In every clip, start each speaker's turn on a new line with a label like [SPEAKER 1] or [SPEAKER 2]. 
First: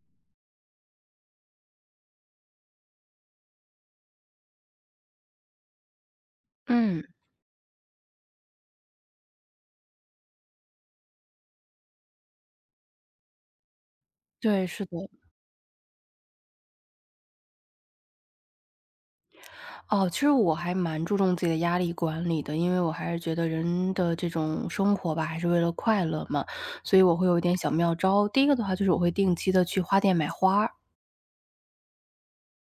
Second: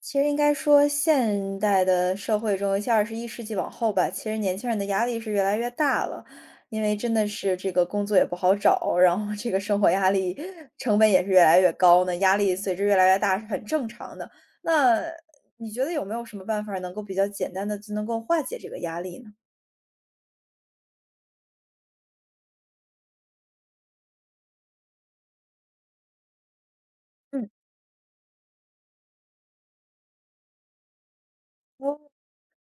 [SPEAKER 1] 其实应该说，现代的社会中，尤其21世纪往后吧，其实年轻人的压力是越来越大了。因为
[SPEAKER 2] 嗯，
[SPEAKER 1] 真的是这个工作也不好找，然后这个生活压力成本也是越来越高呢，压力随之越来越大是很正常的。
[SPEAKER 2] 对，是
[SPEAKER 1] 那
[SPEAKER 2] 的。
[SPEAKER 1] 你觉得有没有什么办法能够比较简单的就能够化解这个压力呢？
[SPEAKER 2] 哦，其实我还蛮注重自己的压力管理的，因为我还是觉得人的这种生活吧，还是为了快乐嘛，所以我会有一
[SPEAKER 1] 嗯。
[SPEAKER 2] 点小妙招。第一个的话就是我会定期的去花店买花儿。
[SPEAKER 1] 哦，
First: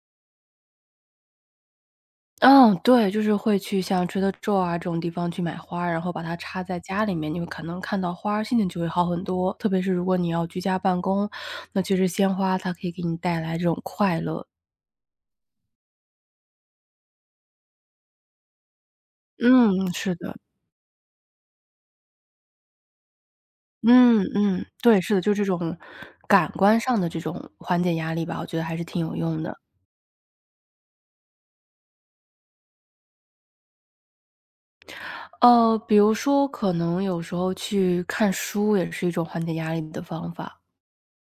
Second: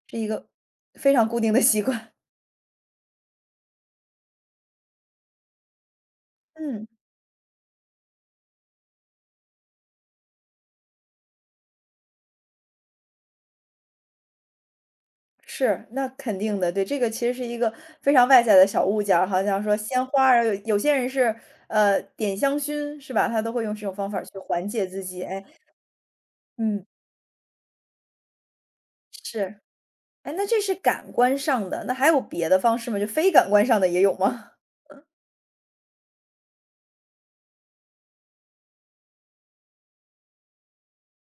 [SPEAKER 1] 是一个非常固定的习惯，
[SPEAKER 2] 嗯，对，就是会去像 Trader Joe 啊这种地方去买花儿然后把它插在
[SPEAKER 1] 嗯。
[SPEAKER 2] 家里面，你会可能看到花儿，心情就会好很多。特别是如果你要居家办公，那其实鲜花它可以给你带来这种快乐。
[SPEAKER 1] 是，那肯定的，对，这个其实是一个非常外在的小物件儿，好像说
[SPEAKER 2] 嗯，
[SPEAKER 1] 鲜
[SPEAKER 2] 是
[SPEAKER 1] 花
[SPEAKER 2] 的。
[SPEAKER 1] 儿啊，有些人是点香薰是吧？他都会用这种方法
[SPEAKER 2] 嗯
[SPEAKER 1] 儿去
[SPEAKER 2] 嗯，
[SPEAKER 1] 缓解
[SPEAKER 2] 对，
[SPEAKER 1] 自
[SPEAKER 2] 是的，
[SPEAKER 1] 己，
[SPEAKER 2] 就
[SPEAKER 1] 哎，
[SPEAKER 2] 这种感官
[SPEAKER 1] 嗯，
[SPEAKER 2] 上的这种缓解压力吧，我觉得还是挺有用的。
[SPEAKER 1] 是，哎，那这是感官上的，那还有别的方式吗？就非感官上的也有吗？
[SPEAKER 2] 比如说可能有时候去看书也是一种缓解压力的方法。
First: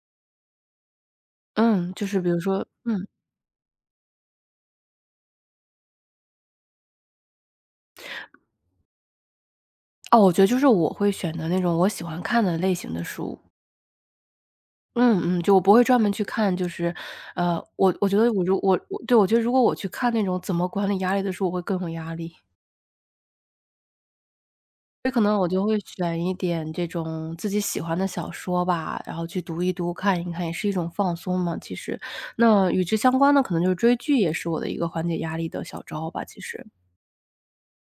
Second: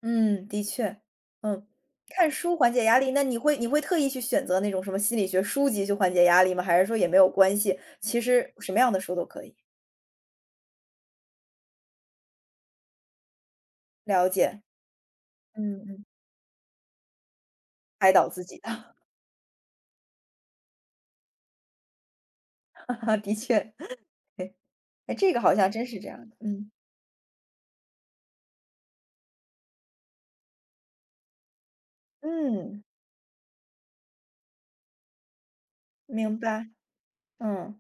[SPEAKER 1] 嗯，的确，嗯，
[SPEAKER 2] 嗯，就是比
[SPEAKER 1] 看
[SPEAKER 2] 如
[SPEAKER 1] 书
[SPEAKER 2] 说。
[SPEAKER 1] 缓解压
[SPEAKER 2] 嗯，
[SPEAKER 1] 力，那你会特意去选择那种什么心理学书籍去缓解压力吗？还是说也没有关系，其实什么样的书都可以？
[SPEAKER 2] 哦，我觉得就是我会选择那种我喜欢看的类型的书。
[SPEAKER 1] 了解，
[SPEAKER 2] 嗯嗯，就我不
[SPEAKER 1] 嗯
[SPEAKER 2] 会专
[SPEAKER 1] 嗯，
[SPEAKER 2] 门去看，就是我
[SPEAKER 1] 开
[SPEAKER 2] 觉
[SPEAKER 1] 导
[SPEAKER 2] 得
[SPEAKER 1] 自己的，
[SPEAKER 2] 我觉得如果我去看那种怎么管理压力的书，我会更有压力。
[SPEAKER 1] 的确。
[SPEAKER 2] 所以
[SPEAKER 1] 哎，
[SPEAKER 2] 可
[SPEAKER 1] 这
[SPEAKER 2] 能
[SPEAKER 1] 个
[SPEAKER 2] 我
[SPEAKER 1] 好
[SPEAKER 2] 就
[SPEAKER 1] 像
[SPEAKER 2] 会
[SPEAKER 1] 真是这
[SPEAKER 2] 选
[SPEAKER 1] 样
[SPEAKER 2] 一
[SPEAKER 1] 的，嗯。
[SPEAKER 2] 点这种自己喜欢的小说吧，然后去读一读、看一看，也是一种放松嘛，其实。那
[SPEAKER 1] 嗯。
[SPEAKER 2] 与之相关的可能就是追剧，也是我的一个缓解压力的小招吧，
[SPEAKER 1] 明
[SPEAKER 2] 其
[SPEAKER 1] 白，
[SPEAKER 2] 实。
[SPEAKER 1] 嗯。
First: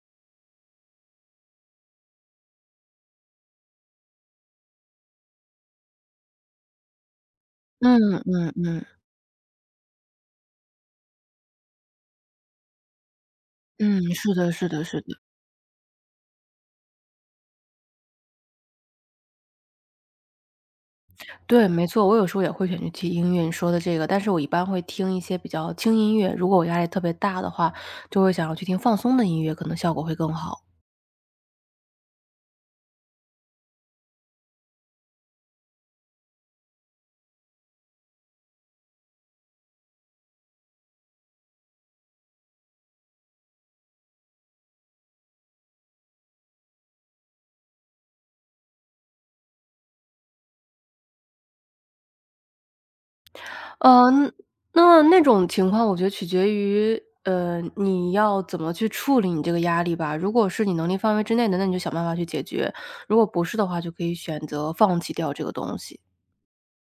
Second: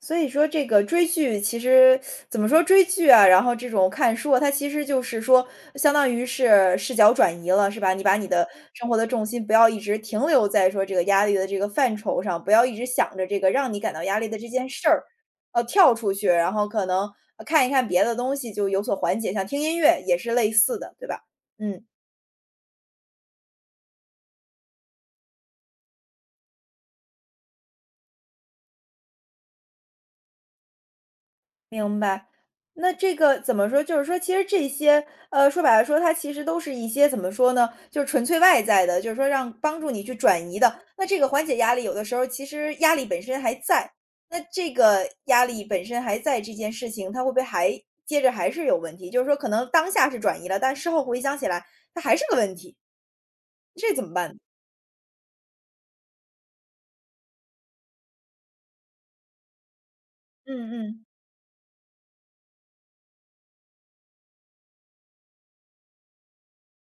[SPEAKER 1] 所以说这个追剧其实怎么说追剧啊，然后这种看书啊，它其实就是说相当于是视角转移了，是吧？你把
[SPEAKER 2] 嗯
[SPEAKER 1] 你的
[SPEAKER 2] 嗯嗯，
[SPEAKER 1] 生活的重心不要一直停留在说这个压力的这个范畴上，不要一直想着这个让你感到
[SPEAKER 2] 嗯，
[SPEAKER 1] 压力
[SPEAKER 2] 是
[SPEAKER 1] 的这
[SPEAKER 2] 的
[SPEAKER 1] 件
[SPEAKER 2] 是的
[SPEAKER 1] 事
[SPEAKER 2] 是
[SPEAKER 1] 儿，
[SPEAKER 2] 的。
[SPEAKER 1] 跳出去，然后可能，看一看别的东西就有所缓解，像听音乐也是类似的，对吧？
[SPEAKER 2] 对，
[SPEAKER 1] 嗯。
[SPEAKER 2] 没错，我有时候也会选去听音乐，你说的这个，但是我一般会听一些比较轻音乐，如果我压力特别大的话，就会想要去听放松的音乐，可能效果会更好。
[SPEAKER 1] 明白，那这个怎么说？就是说，其实这些，说白了说，它其实都是一些怎么说呢？就是纯粹外在的，就是说让帮助你去转移的。那这个缓解压力，有的时候其实压力本身还在，那这个压力本身还在这件事情，它会不会还接着还是有问题？就是说，可能当下是转移了，但事后回想起来，它还是个问题，这怎么办
[SPEAKER 2] 嗯，
[SPEAKER 1] 呢？
[SPEAKER 2] 那那种情况我觉得取决于，你要怎么去处理你这个压力吧。如果是
[SPEAKER 1] 嗯
[SPEAKER 2] 你能力
[SPEAKER 1] 嗯。
[SPEAKER 2] 范围之内的，那你就想办法去解决；如果不是的话，就可以选择放弃掉这个东西。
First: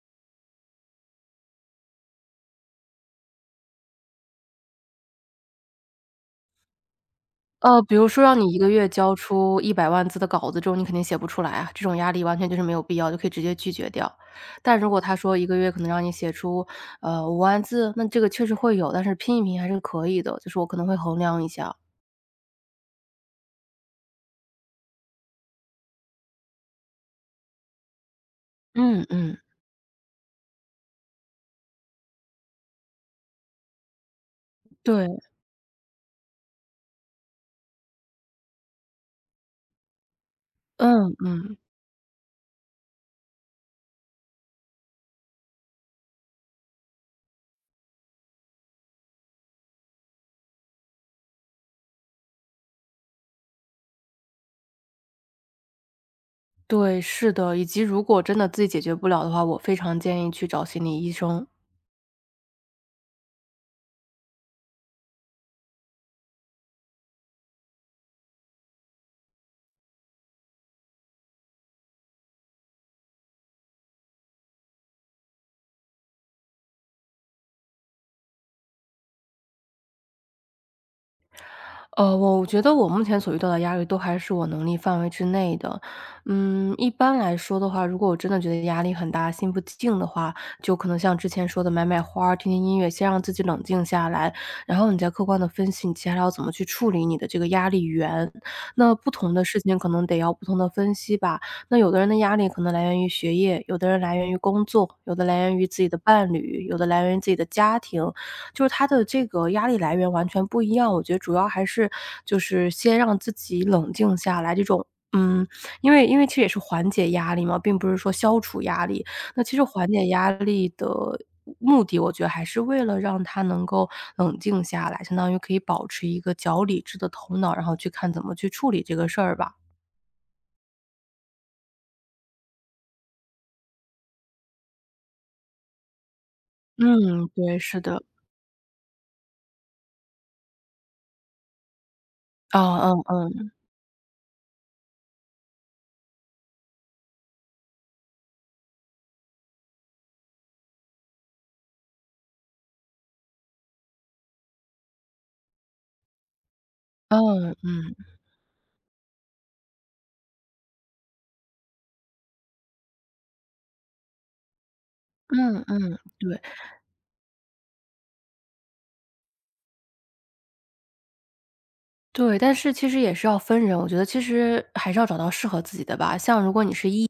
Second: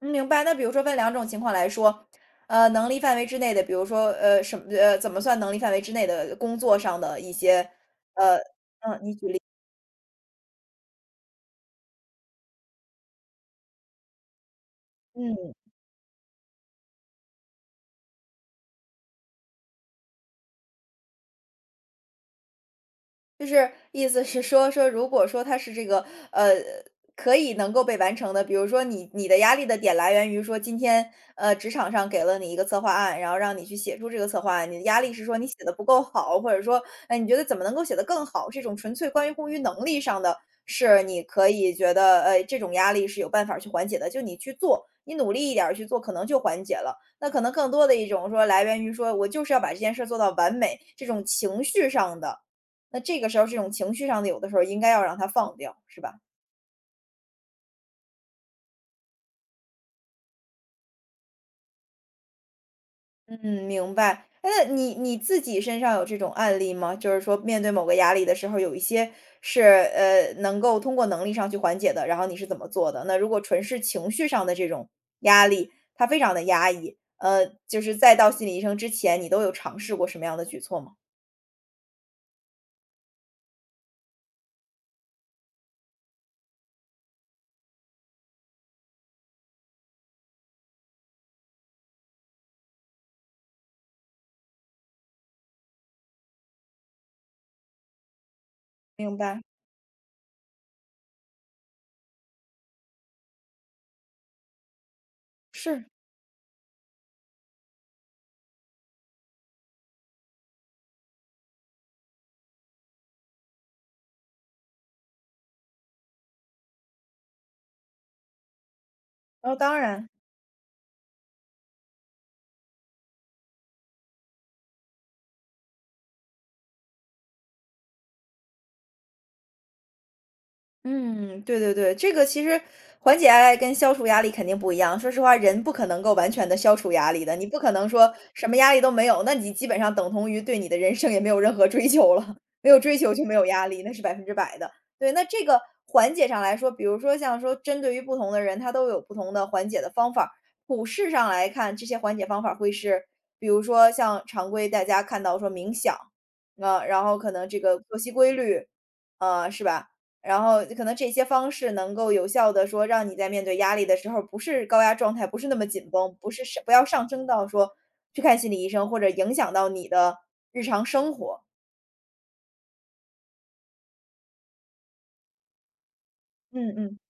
[SPEAKER 1] 嗯，明白。那比如说分两种情况来说，能力范围之内的，比如说，怎么算能力范围之内的工作上的一些，
[SPEAKER 2] 比如说
[SPEAKER 1] 呃，
[SPEAKER 2] 让你一个月交出100万字的稿子之后，你肯定写不出来啊，这种压力完全就是没有必要，就可以直接拒绝掉。但如果他说一
[SPEAKER 1] 嗯。
[SPEAKER 2] 个月可能让你写出，5万字，那这个确实会有，但是拼一拼还是可以的，就是我可能会衡量一下。
[SPEAKER 1] 就是意思是说，如果说它是这个呃，可以能够被完成的，比如说
[SPEAKER 2] 嗯
[SPEAKER 1] 你
[SPEAKER 2] 嗯，
[SPEAKER 1] 的压力的点来源于说今天职场上给了你一个策划案，然后让你去写出这个策划案，你的压
[SPEAKER 2] 对，
[SPEAKER 1] 力是说你写的不够好，或者说哎你觉得怎么能够写得更好，这种纯粹关于乎于能力上的，是
[SPEAKER 2] 嗯
[SPEAKER 1] 你可
[SPEAKER 2] 嗯。
[SPEAKER 1] 以觉得这种压力是有办法去缓解的，就你去做。你努力一点儿去做，可能就缓解了。那可能更多的一种说，来源于说我就是要把这件事儿做到完美，这种情绪上的，那这个时候这种情绪上的，有的时候应该要让它放掉，是吧？
[SPEAKER 2] 对，是的，以及如果真的自己解决不了的话，我非常建议去找心理医生。
[SPEAKER 1] 嗯，明白。哎那你自己身上有这种案例吗？就是说面对某个压力的时候，有一些是能够通过能力上去缓解的，然后你是怎么做的？那如果纯是情绪上的这种压力，他非常的压抑，就是再到心理医生之前，你都有尝试过什么样的举措吗？
[SPEAKER 2] 我觉得我目前所遇到的压力都还是我能力范围之内的。嗯，一般来说的话，如果我真的觉得压力很大，心不静的话，就可能像之前说的买买花儿听听音乐，先让自己冷静下来，然后你再客观的分析你接下来要怎么去处理你的这个压力源。那不
[SPEAKER 1] 明
[SPEAKER 2] 同
[SPEAKER 1] 白，
[SPEAKER 2] 的事情可能得要不同的分析吧，那有的人的压力可能来源于学业，有的人来源于工作，有的来源于自
[SPEAKER 1] 是，
[SPEAKER 2] 己的伴侣，有的来源于自己的家庭，就是他的这个压力来源完全不一样。我觉得主要还是就是先让自己冷静下来，这种。嗯，因为其实也是缓解压力嘛，并不是说消除压力。那
[SPEAKER 1] 哦，
[SPEAKER 2] 其实
[SPEAKER 1] 当
[SPEAKER 2] 缓解
[SPEAKER 1] 然。
[SPEAKER 2] 压力的目的，我觉得还是为了让他能够冷静下来，相当于可以保持一个较理智的头脑，然后去看怎么去处理这个事儿吧。
[SPEAKER 1] 嗯，对对对，这个其实缓解压力跟消除压力肯定不一样。说实话，人不可能够完全的消除压力
[SPEAKER 2] 嗯，
[SPEAKER 1] 的，你不
[SPEAKER 2] 对，
[SPEAKER 1] 可
[SPEAKER 2] 是
[SPEAKER 1] 能
[SPEAKER 2] 的。
[SPEAKER 1] 说什么压力都没有，那你基本上等同于对你的人生也没有任何追求了，没有追
[SPEAKER 2] 哦，
[SPEAKER 1] 求就没有
[SPEAKER 2] 嗯
[SPEAKER 1] 压力，那是100%的。对，那这个缓解上来说，比如说像说针对于不同的人，他都有不同的缓解的方法。普世上来看，这些缓解方法会是，比如说像常规大家看到说冥想，啊、然后可能
[SPEAKER 2] 嗯，
[SPEAKER 1] 这个
[SPEAKER 2] 嗯，
[SPEAKER 1] 作息规律，啊，是吧？然后可能这些方式能够有效的说，让你在面对压力的时候，不是高压状态，不是那
[SPEAKER 2] 嗯，
[SPEAKER 1] 么紧
[SPEAKER 2] 嗯嗯，
[SPEAKER 1] 绷，不
[SPEAKER 2] 对。
[SPEAKER 1] 是不要上升到说去看心理医生，或者影响到你的日常生活。
[SPEAKER 2] 对，但是其实也是要分人，我觉得其实还是要找到适合自己的吧。像如果
[SPEAKER 1] 嗯
[SPEAKER 2] 你是
[SPEAKER 1] 嗯
[SPEAKER 2] E，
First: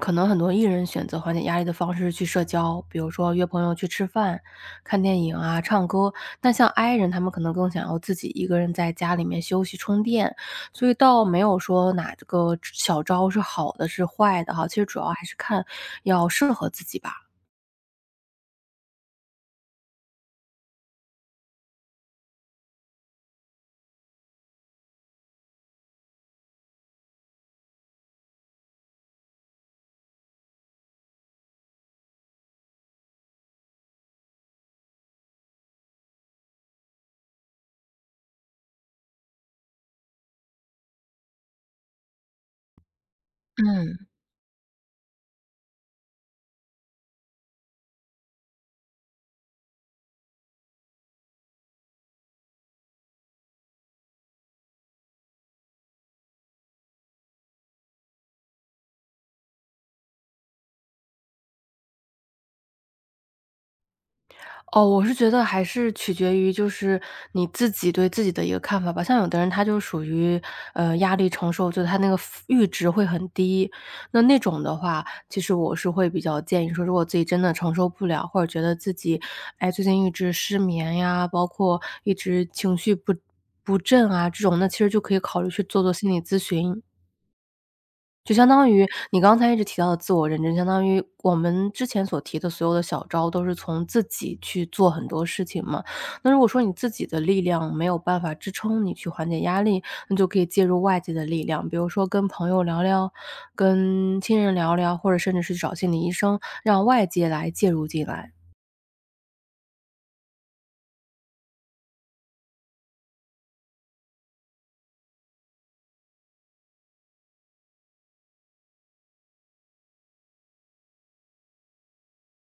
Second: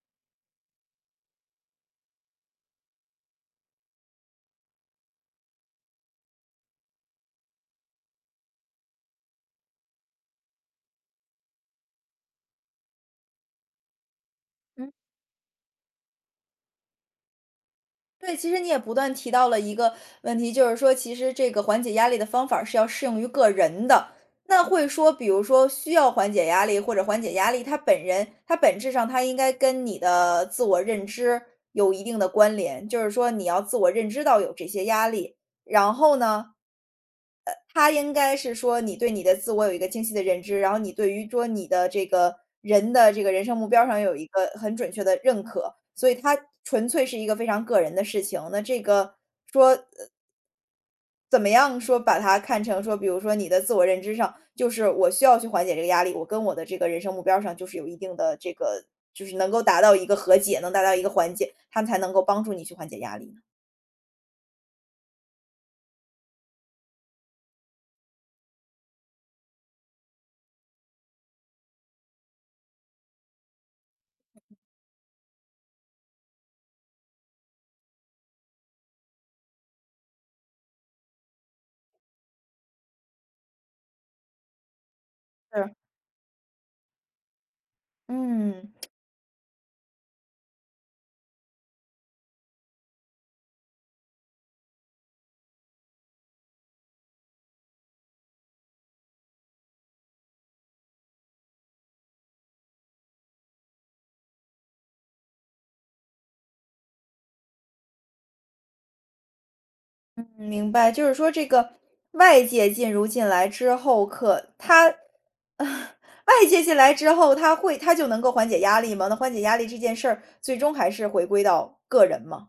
[SPEAKER 2] 可能很多 E 人选择缓解压力的方式是去社交，比如说约朋友去吃饭、看电影啊、唱歌。但像 I 人，他们可能更想要自己一个人在家里面休息充电，所以倒没有说哪个小招是好的，是坏的哈。其实
[SPEAKER 1] 嗯。
[SPEAKER 2] 主要还是看要适合自己吧。
[SPEAKER 1] 对，其实你也不断提到了一个问题，就是说其实这个缓解压力的方法儿是要适用于个人的。那会说，比如说需要缓解压力或者缓解压力，他本人他本质上他应该跟你的自我认知有一定的关联，就是说你要自我认知到有这些压力，然后呢，他应该是说你对你的自我有一个清晰的认知，然后你对于说你的这个人的这个人生目标上
[SPEAKER 2] 嗯。
[SPEAKER 1] 有一个很准确的认可，所以它纯粹是一个非常个人的事情。那这个怎么样说把它看成说，比如说你的自我认知上，就是我需要去缓解这个压力，我跟我的这个人生目标上就是有一定的这个，就是能够达到一个和解，能达到一个缓解，它才能够帮助你去缓解压力呢？
[SPEAKER 2] 哦，我是觉得还是取决于就是你自己对自己的一个看法吧。像有的人他就属于，压力承受，就他那个 阈值会很低，那那种的话，其实我是会比较建议说，如果自己真的承受不了，或者觉得自己，哎，最近一直失眠呀，包括一直情绪不振啊，这种那其实就可以考虑去
[SPEAKER 1] 是，
[SPEAKER 2] 做做心理咨询。就相
[SPEAKER 1] 嗯。
[SPEAKER 2] 当于你刚才一直提到的自我认知，相当于我们之前所提的所有的小招都是从自己去做很多事情嘛。那如果说你自己的力量没有办法支撑你去缓解压力，那就可以借助外界的力量，比如说跟朋友聊聊，跟亲人聊聊，或者甚至是找心理医生，让外界来介入进来。
[SPEAKER 1] 明白，就是说这个外界进入进来之后，可他 外界进来之后，他就能够缓解压力吗？那缓解压力这件事儿，最终还是回归到个人吗？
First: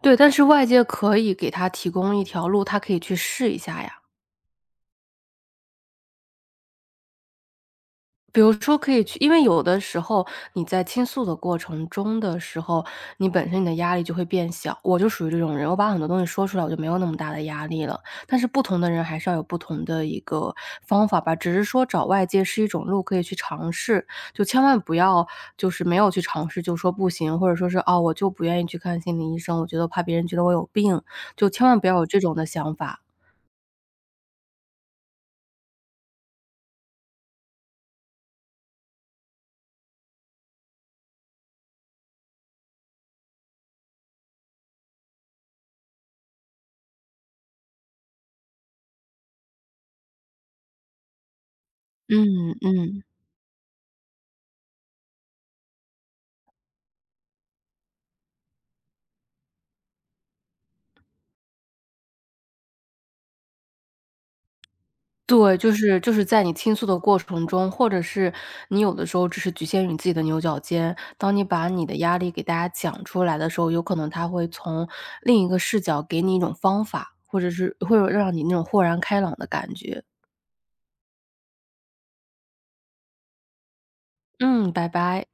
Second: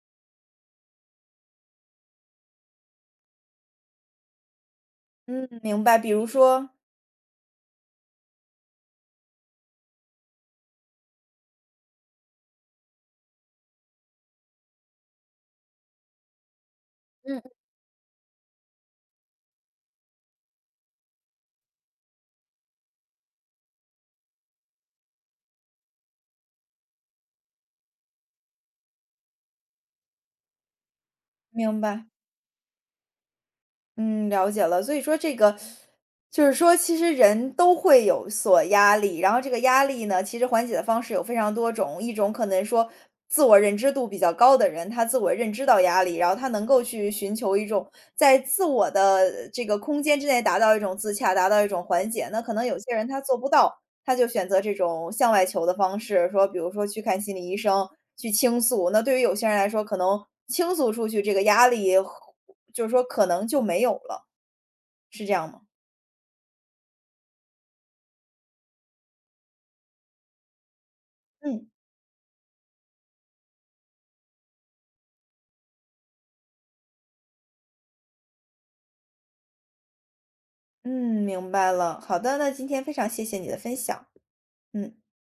[SPEAKER 2] 对，但是外界可以给他提供一条路，他可以去试一下呀。
[SPEAKER 1] 嗯，明白。比如说，
[SPEAKER 2] 比如说可以去因为有的时候你在倾诉的过程中的时候，你本身你的压力就会变小。我就属于这种人，我把很多东西说出来，我就没有那么大
[SPEAKER 1] 嗯，
[SPEAKER 2] 的压力了。但是不同的人还是要有不同的一个方法吧，只是说找外界是一种路可以去尝试，就千万不要就是没有去尝试就说不行，或者说是"哦，我就不愿意去看心理医生，我觉得怕别人觉得我有病"，就千万
[SPEAKER 1] 明
[SPEAKER 2] 不要
[SPEAKER 1] 白。
[SPEAKER 2] 有这种的想法。
[SPEAKER 1] 嗯，了解了。所以说这个，就是说其实人都会有所压力，然后这个压力呢，其实缓解的方式有非常多种。一种可能说自我认知度比较高的人，他自我认知到压力，然后他能够去寻求一种在自我的这个空间之内达到一种自洽，达到一种缓解。那可
[SPEAKER 2] 嗯
[SPEAKER 1] 能有些
[SPEAKER 2] 嗯。
[SPEAKER 1] 人他做不到，他就选择这种向外求的方式，说比如说去看心理医生，去倾诉。那对于有些人来说，可能倾诉出去这个压力，就是说可能就没有了，是这样
[SPEAKER 2] 对，
[SPEAKER 1] 吗？
[SPEAKER 2] 就是在你倾诉的过程中，或者是你有的时候只是局限于你自己的牛角尖，当你
[SPEAKER 1] 嗯。
[SPEAKER 2] 把你的压力给大家讲出来的时候，有可能他会从另一个视角给你一种方法，或者是会有让你那种豁然开朗的感觉。
[SPEAKER 1] 嗯，明白了。好的，那今天非常谢谢你的分享，
[SPEAKER 2] 嗯，拜
[SPEAKER 1] 嗯。
[SPEAKER 2] 拜。